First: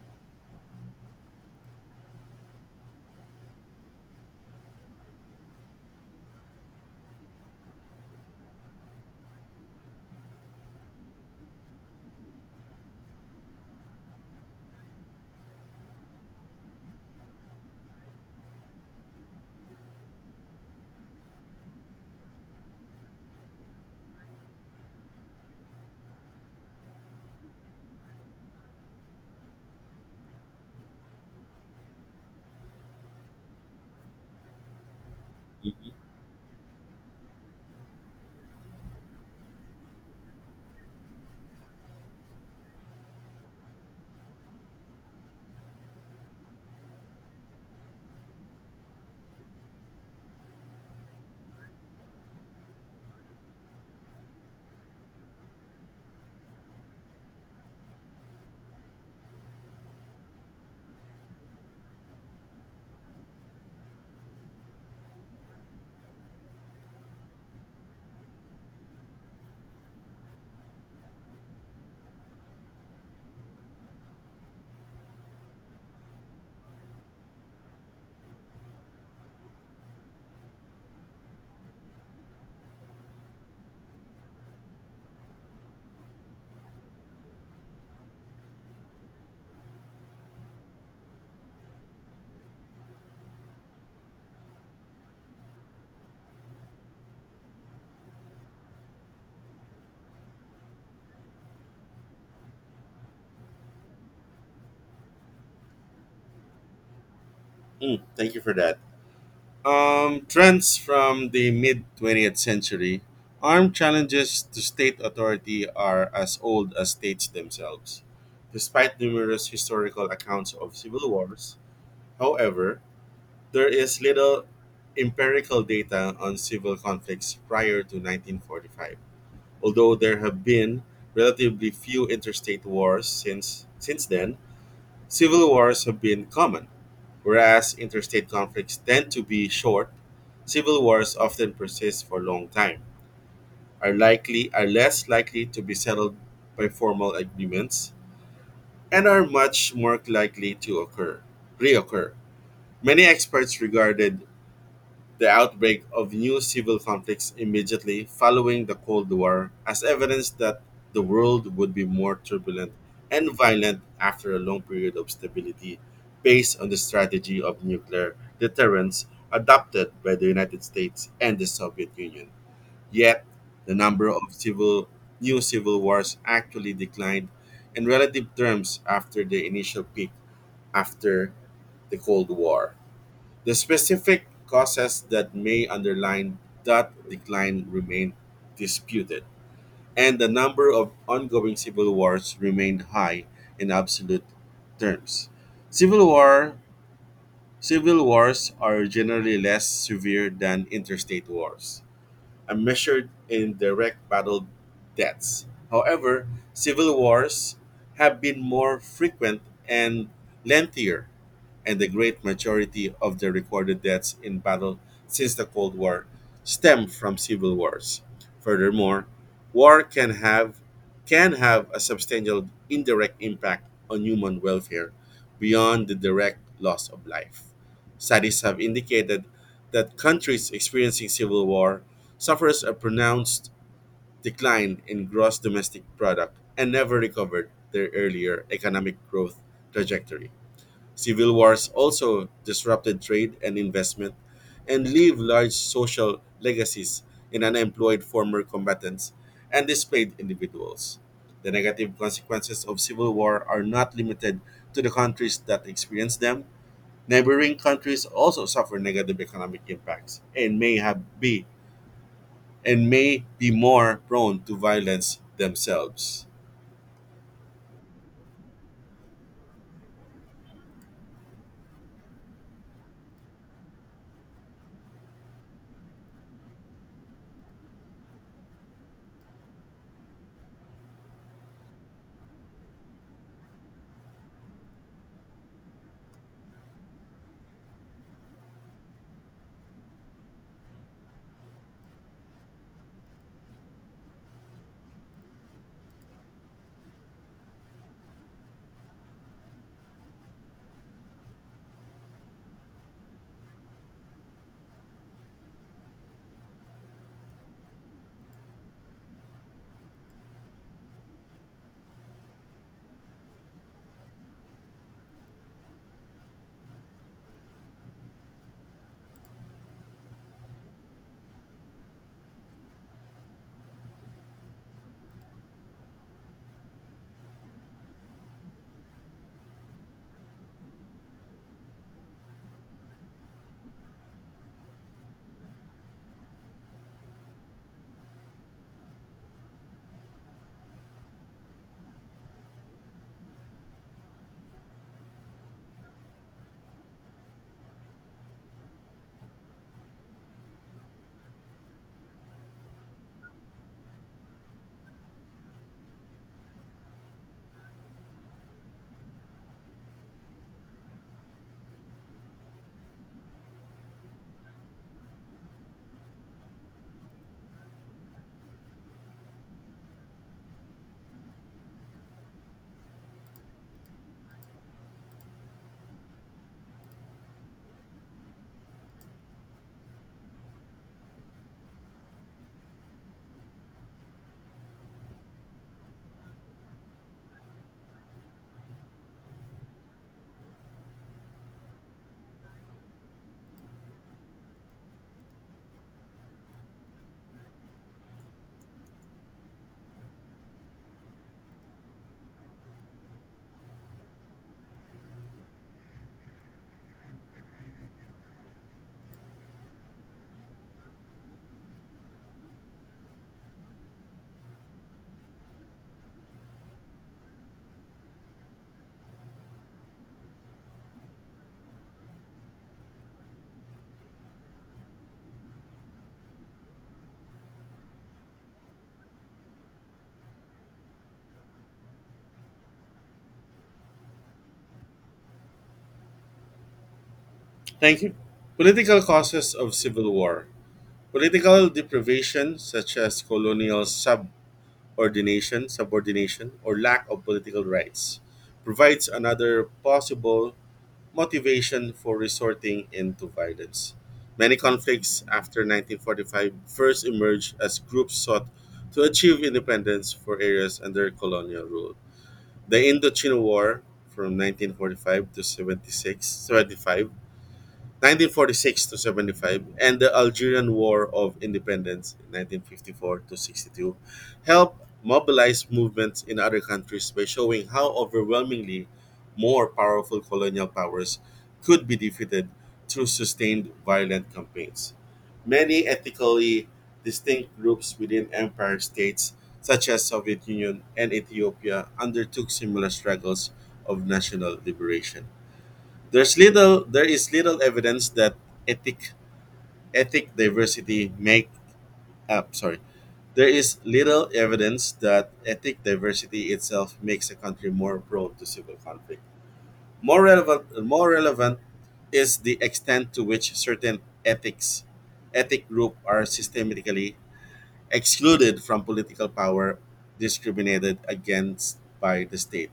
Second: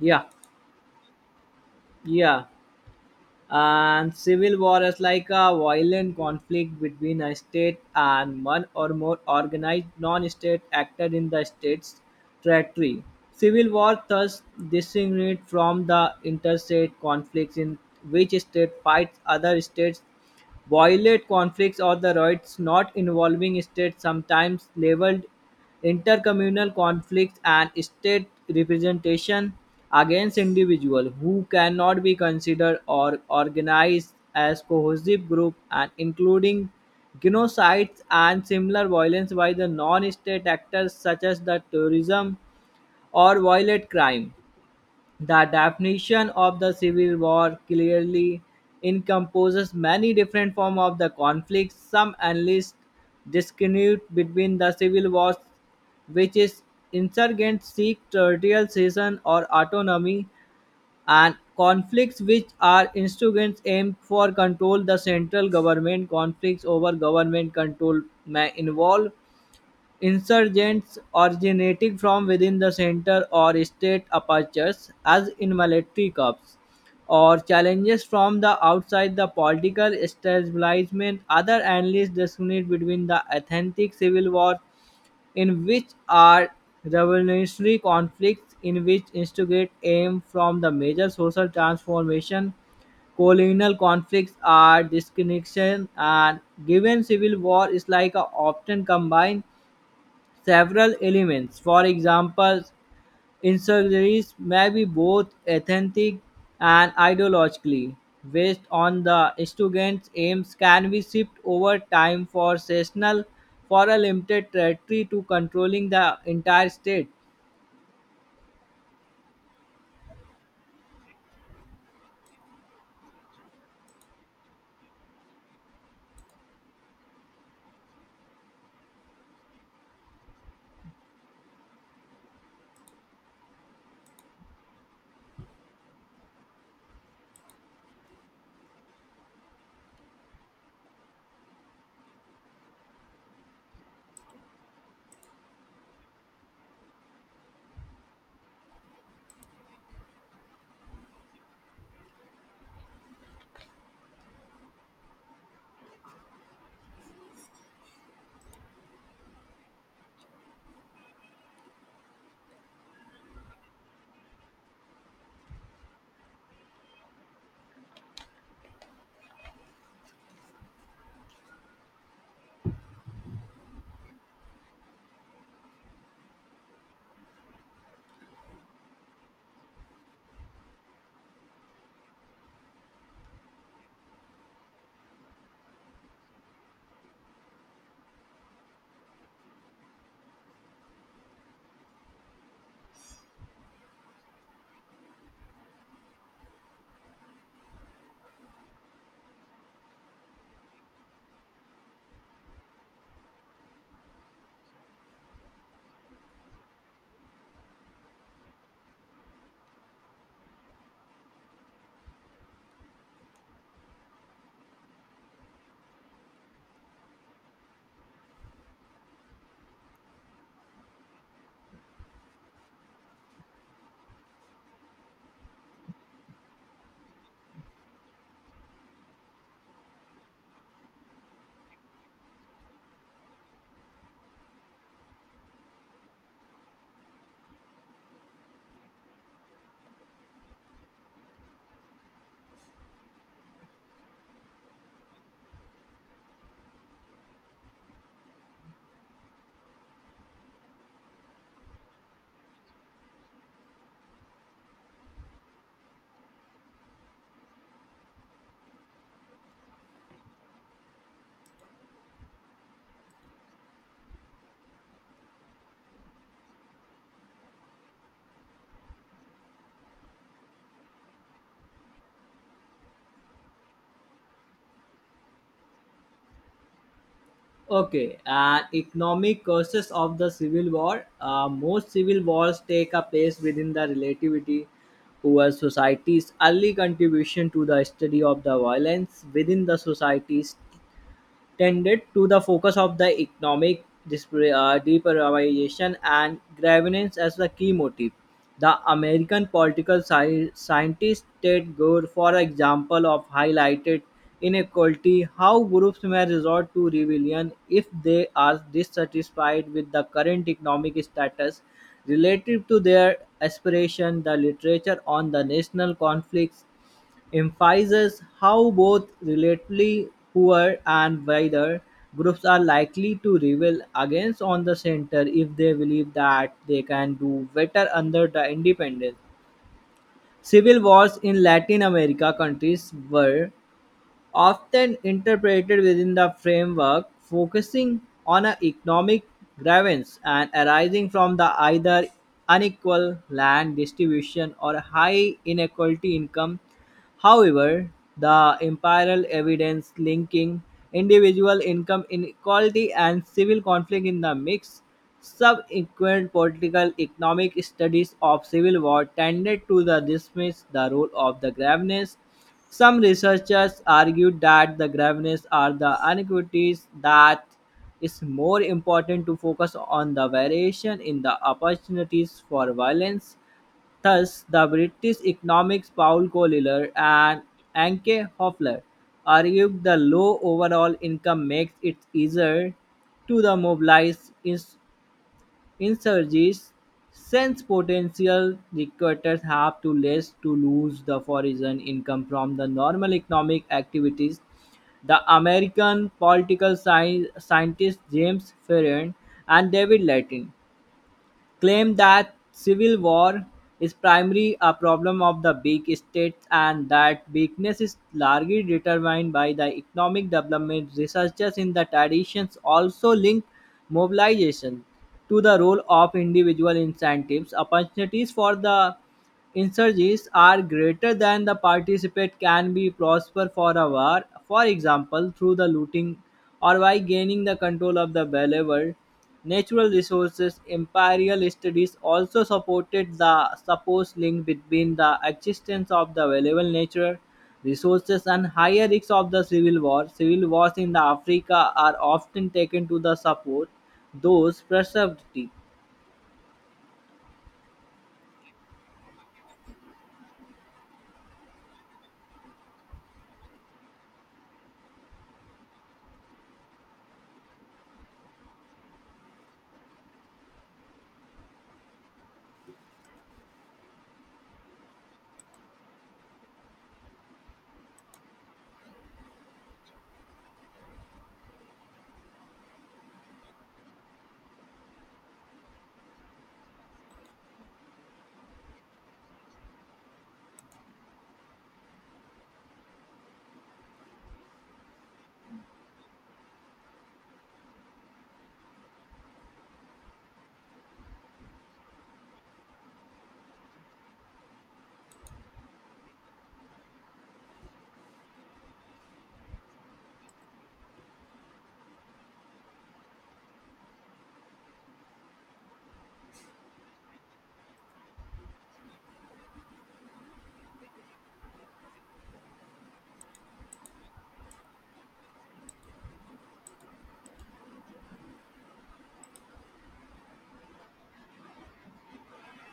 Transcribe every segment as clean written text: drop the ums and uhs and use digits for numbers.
Yeah, yeah. And civil war is like a violent conflict between a state and one or more organized non-state actor in the state's territory. Civil war thus distinguished from the interstate conflicts in which state fights other states. Violent conflicts or the rights not involving states sometimes labeled intercommunal conflicts and state representation against individuals who cannot be considered or organized as cohesive group and including genocides and similar violence by the non-state actors such as the terrorism or violent crime. The definition of the civil war clearly encompasses many different forms of the conflict. Some analysts distinguish between the civil wars, which is insurgents seek territorial cession or autonomy, and conflicts which are insurgents aim for control. The central government conflicts over government control may involve insurgents originating from within the center or state apertures, as in military coups, or challenges from the outside the political establishment. Other analysts discriminate between the authentic civil war in which are revolutionary conflicts in which instigate aim from the major social transformation, colonial conflicts are disconnection and given civil war is like a often combined several elements. For example, insurgeries may be both authentic and ideologically Mm, thank you for based that. on the student's aims Trends can be from shipped the over mid time 20th for century. seasonal Armed for a challenges limited to state territory to authority controlling are the as entire old as state. states themselves. Despite numerous historical accounts of civil wars, however, there is little empirical data on civil conflicts prior to 1945. Although there have been relatively few interstate wars since then, civil wars have been common. Whereas interstate conflicts tend to be short, civil wars often persist for a long time, are less likely to be settled by formal agreements, and are much more likely to occur reoccur. Many experts regarded the outbreak of new civil conflicts immediately following the Cold War as evidence that the world would be more turbulent and violent after a long period of stability based on the strategy of nuclear deterrence adopted by the United States and the Soviet Union. Yet, the number of civil new civil wars actually declined in relative terms after the initial peak after the Cold War. The specific causes that may underlie that decline remain disputed, and the number of ongoing civil wars remained high in absolute terms. Civil war civil wars are generally less severe than interstate wars, and measured in direct battle deaths. However, civil wars have been more frequent and lengthier, and the great majority of the recorded deaths in battle since the Cold War stem from civil wars. Furthermore, war can have a substantial indirect impact on human welfare beyond the direct loss of life. Studies have indicated that countries experiencing civil war suffers a pronounced decline in gross domestic product and never recovered their earlier economic growth trajectory. Civil wars also disrupted trade and investment, and leave large social legacies in unemployed former combatants and displaced individuals. The negative consequences of civil war are not limited to the countries that experience them. Neighboring countries also suffer negative economic impacts and may be more prone to violence themselves. Okay, and economic causes of the civil war. Most civil wars take a place within the relativity where society's early contribution to the study of the violence within the societies tended to the focus of the economic deprivation and grievance as the key motive. The American political scientist Ted Gore, for example, of highlighted inequality, how groups may resort to rebellion if they are dissatisfied with the current economic status relative to their aspiration. The literature on the national conflicts emphasizes how both relatively poor and wider groups are likely to rebel against on the center if they believe that they can do better under the independence. Civil wars in Latin America countries were often interpreted within the framework focusing on an economic grievance and arising from the either unequal land distribution or high inequality income. However, the empirical evidence linking individual income inequality and civil conflict in the mix, subsequent political economic studies of civil war tended to the dismiss the role of the graveness. Some researchers argued that the graveness are the inequities that is more important to focus on the variation in the opportunities for violence. Thus, the British economists Paul Collier and Anke Hoffler argued the low overall income makes it easier to the mobilize insurgents since potential recruiters have to less to lose the foreign income from the normal economic activities. The American political scientists James Ferrier and David Latin claimed that civil war is primarily a problem of the big states and that weakness is largely determined by the economic development. Researchers in the traditions also link mobilization to the role of individual incentives, opportunities for the insurges are greater than the participant can be prosper for a war, for example, through the looting or by gaining the control of the valuable natural resources. Imperial studies also supported the supposed link between the existence of the valuable natural Thank you. resources and higher Political risks of the causes of civil war. civil war. Civil wars in the Political Africa are often deprivation, taken such to the as support colonial those preserved. subordination, or lack of political rights, provides another possible motivation for resorting into violence. Many conflicts after 1945 first emerged as groups sought to achieve independence for areas under colonial rule. The Indochina War from 1945 to 76, seventy-five 1946 to 75, and the Algerian War of Independence 1954 to 62, helped mobilize movements in other countries by showing how overwhelmingly more powerful colonial powers could be defeated through sustained violent campaigns. Many ethnically distinct groups within empire states such as Soviet Union and Ethiopia undertook similar struggles of national liberation. There is little evidence that ethic ethic diversity make up. Sorry. There is little evidence that ethnic diversity itself makes a country more prone to civil conflict. More relevant is the extent to which certain ethics ethnic group are systematically excluded from political power, discriminated against by the state.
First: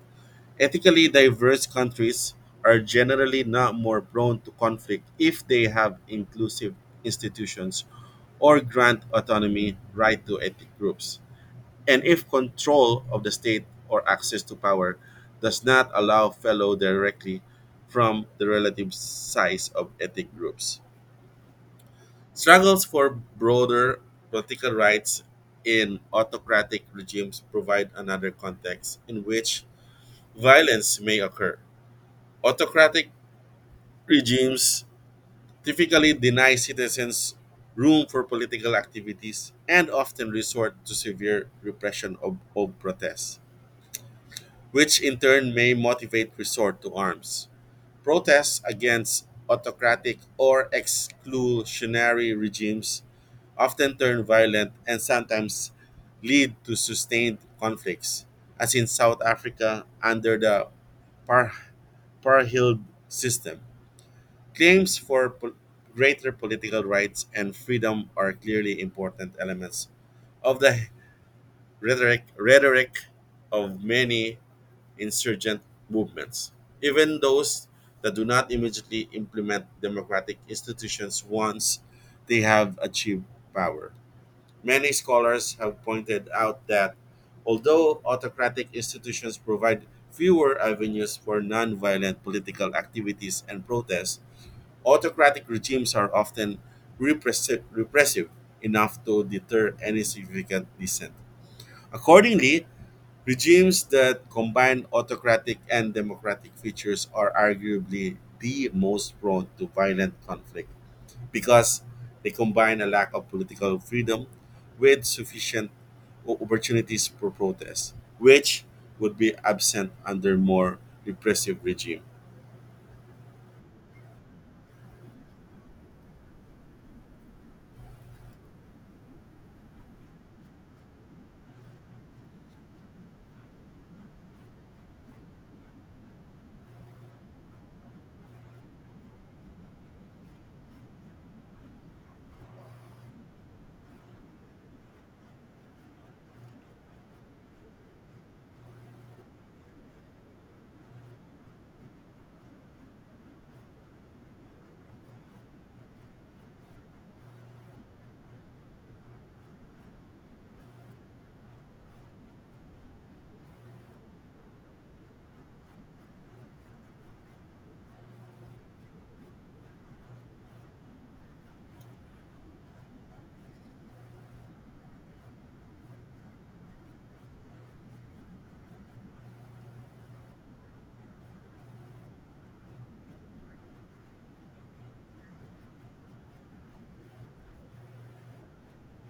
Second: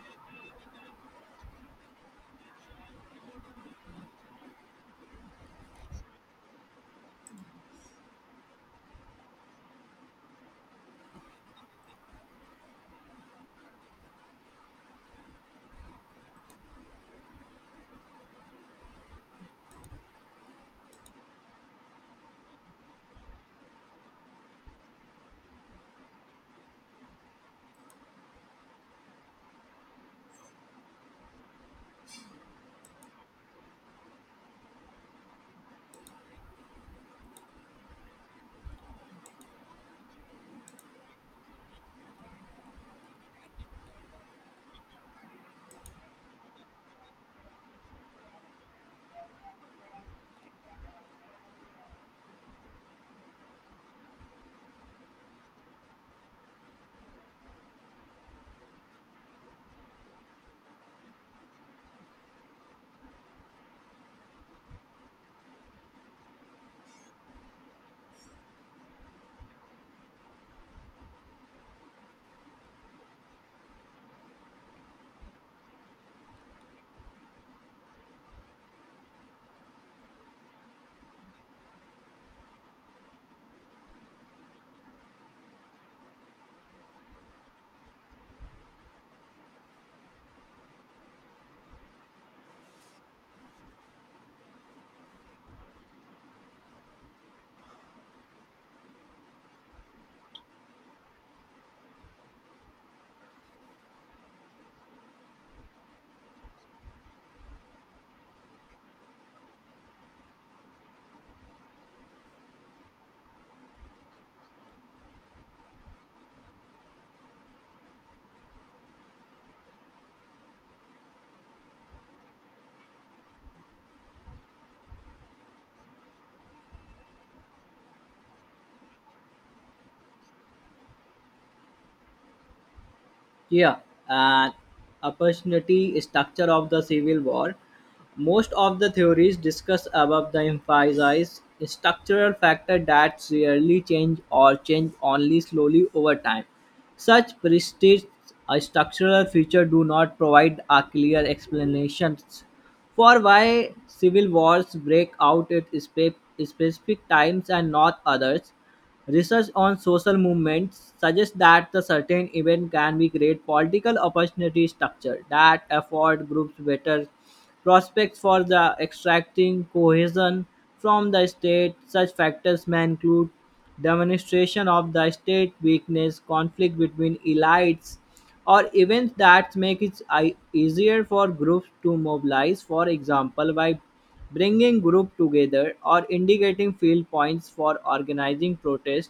Ethically diverse countries are generally not more prone to conflict if they have inclusive institutions or grant autonomy right to ethnic groups. And if control of the state or access to power does not allow fellow directly from the relative size of ethnic groups. Struggles for broader political rights in autocratic regimes provide another context in which violence may occur. Autocratic regimes typically deny citizens room for political activities, and often resort to severe repression of protests, which in turn may motivate resort to arms. Protests against autocratic or exclusionary regimes often turn violent and sometimes lead to sustained conflicts, as in South Africa under the Par- Parhild system. Claims for greater political rights and freedom are clearly important elements of the rhetoric of many insurgent movements. Even those that do not immediately implement democratic institutions once they have achieved power. Many scholars have pointed out that although autocratic institutions provide fewer avenues for nonviolent political activities and protests, autocratic regimes are often repressive enough to deter any significant dissent. Accordingly, regimes that combine autocratic and democratic features are arguably the most prone to violent conflict, because they combine a lack of political freedom with sufficient opportunities for protest, which would be absent under more repressive regime. Yeah, and opportunity structure of the civil war. Most of the theories discussed above the emphasize structural factor that rarely change or change only slowly over time. Such prestige structural feature do not provide a clear explanations for why civil wars break out at specific times and not others. Research on social movements suggests that the certain event can be create political opportunity structure that afford groups better prospects for the extracting cohesion from the state. Such factors may include demonstration of the state weakness, conflict between elites, or events that make it easier for groups to mobilize. For example, by bringing groups together or indicating field points for organizing protests.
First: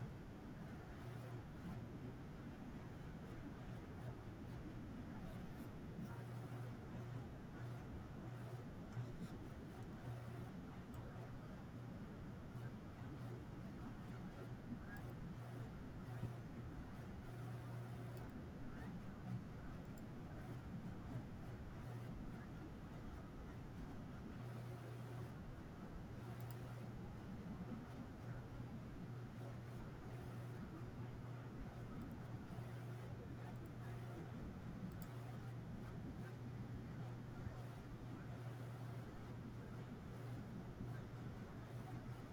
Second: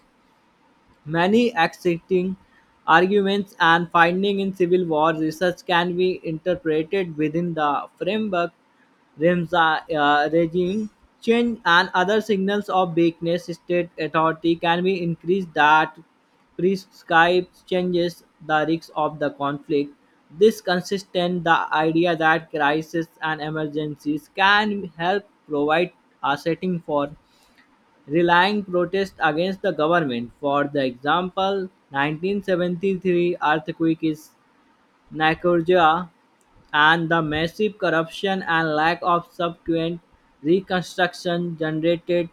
Many accepting arguments and findings in civil war research can be interpreted within the framework Ramsa, regime change and other signals of weakness state authority can be increased that prescribes changes the risks of the conflict. This consistent the idea that crises and emergencies can help provide a setting for relying protest against the government. For the example, 1973 earthquake is Nicaragua and the massive corruption and lack of subsequent reconstruction generated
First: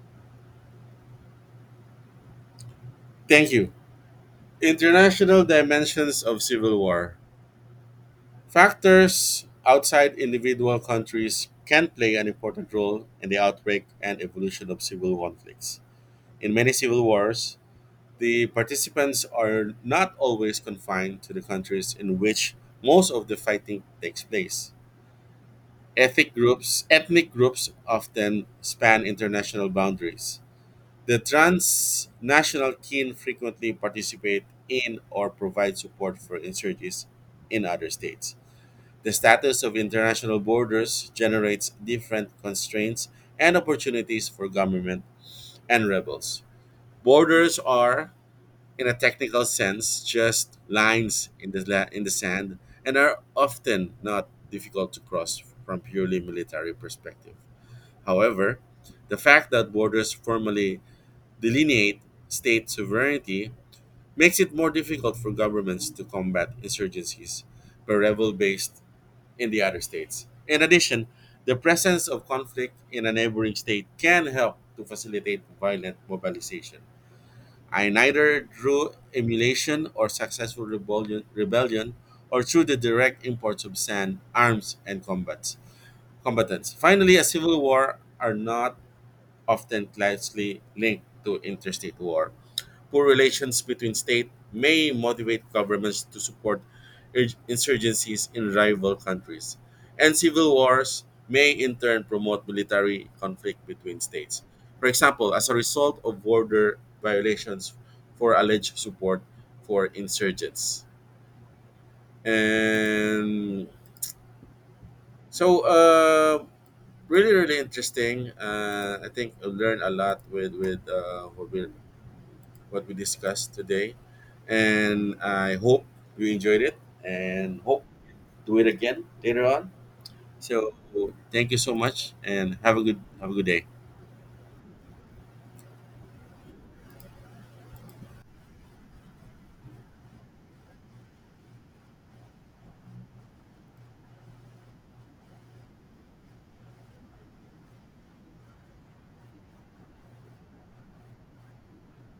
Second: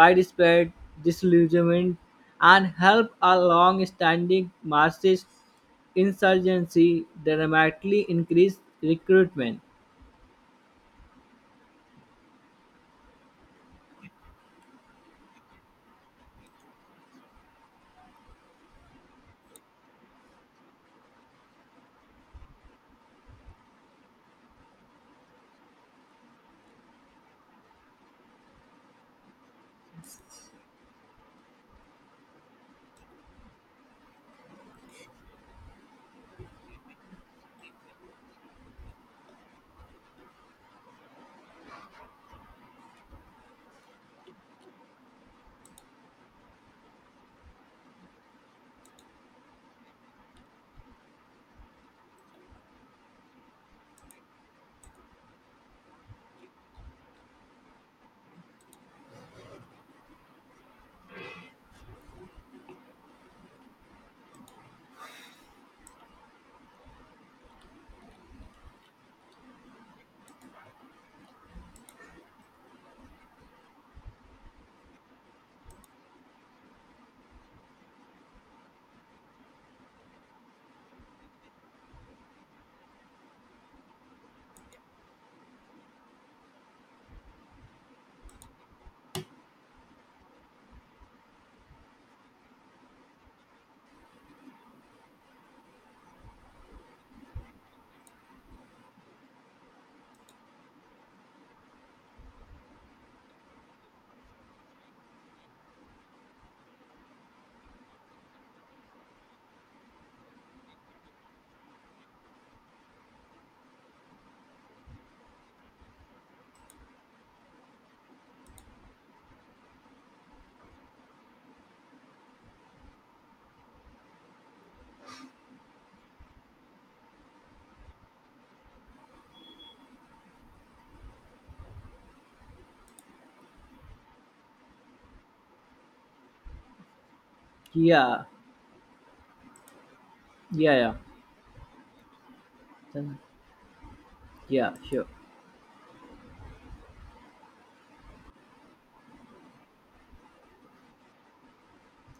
widespread disillusionment and helped a Thank you. long-standing Marxist International dimensions of civil insurgency war. dramatically increase Factors recruitment. outside individual countries can play an important role in the outbreak and evolution of civil conflicts. In many civil wars, the participants are not always confined to the countries in which most of the fighting takes place. Ethnic groups often span international boundaries. The transnational kin frequently participate in or provide support for insurgents in other states. The status of international borders generates different constraints and opportunities for government and rebels. Borders are, in a technical sense, just lines in in the sand, and are often not difficult to cross from purely military perspective. However, the fact that borders formally delineate state sovereignty makes it more difficult for governments to combat insurgencies by rebel based in the other states. In addition, the presence of conflict in a neighboring state can help to facilitate violent mobilization. I neither through emulation or successful rebellion, or through the direct imports of sand, arms, and combatants. Finally, a civil war are not often closely linked to interstate war. Poor relations between states may motivate governments to support insurgencies in rival countries, and civil wars may in turn promote military conflict between states. For example, as a result of border violations for alleged support for insurgents. And so, really, really interesting. I think I learned a lot with what we discussed today. And I hope you enjoyed it, and hope do it again later on. So thank you so much, and have a good day. Yeah, yeah, yeah, yeah, sure,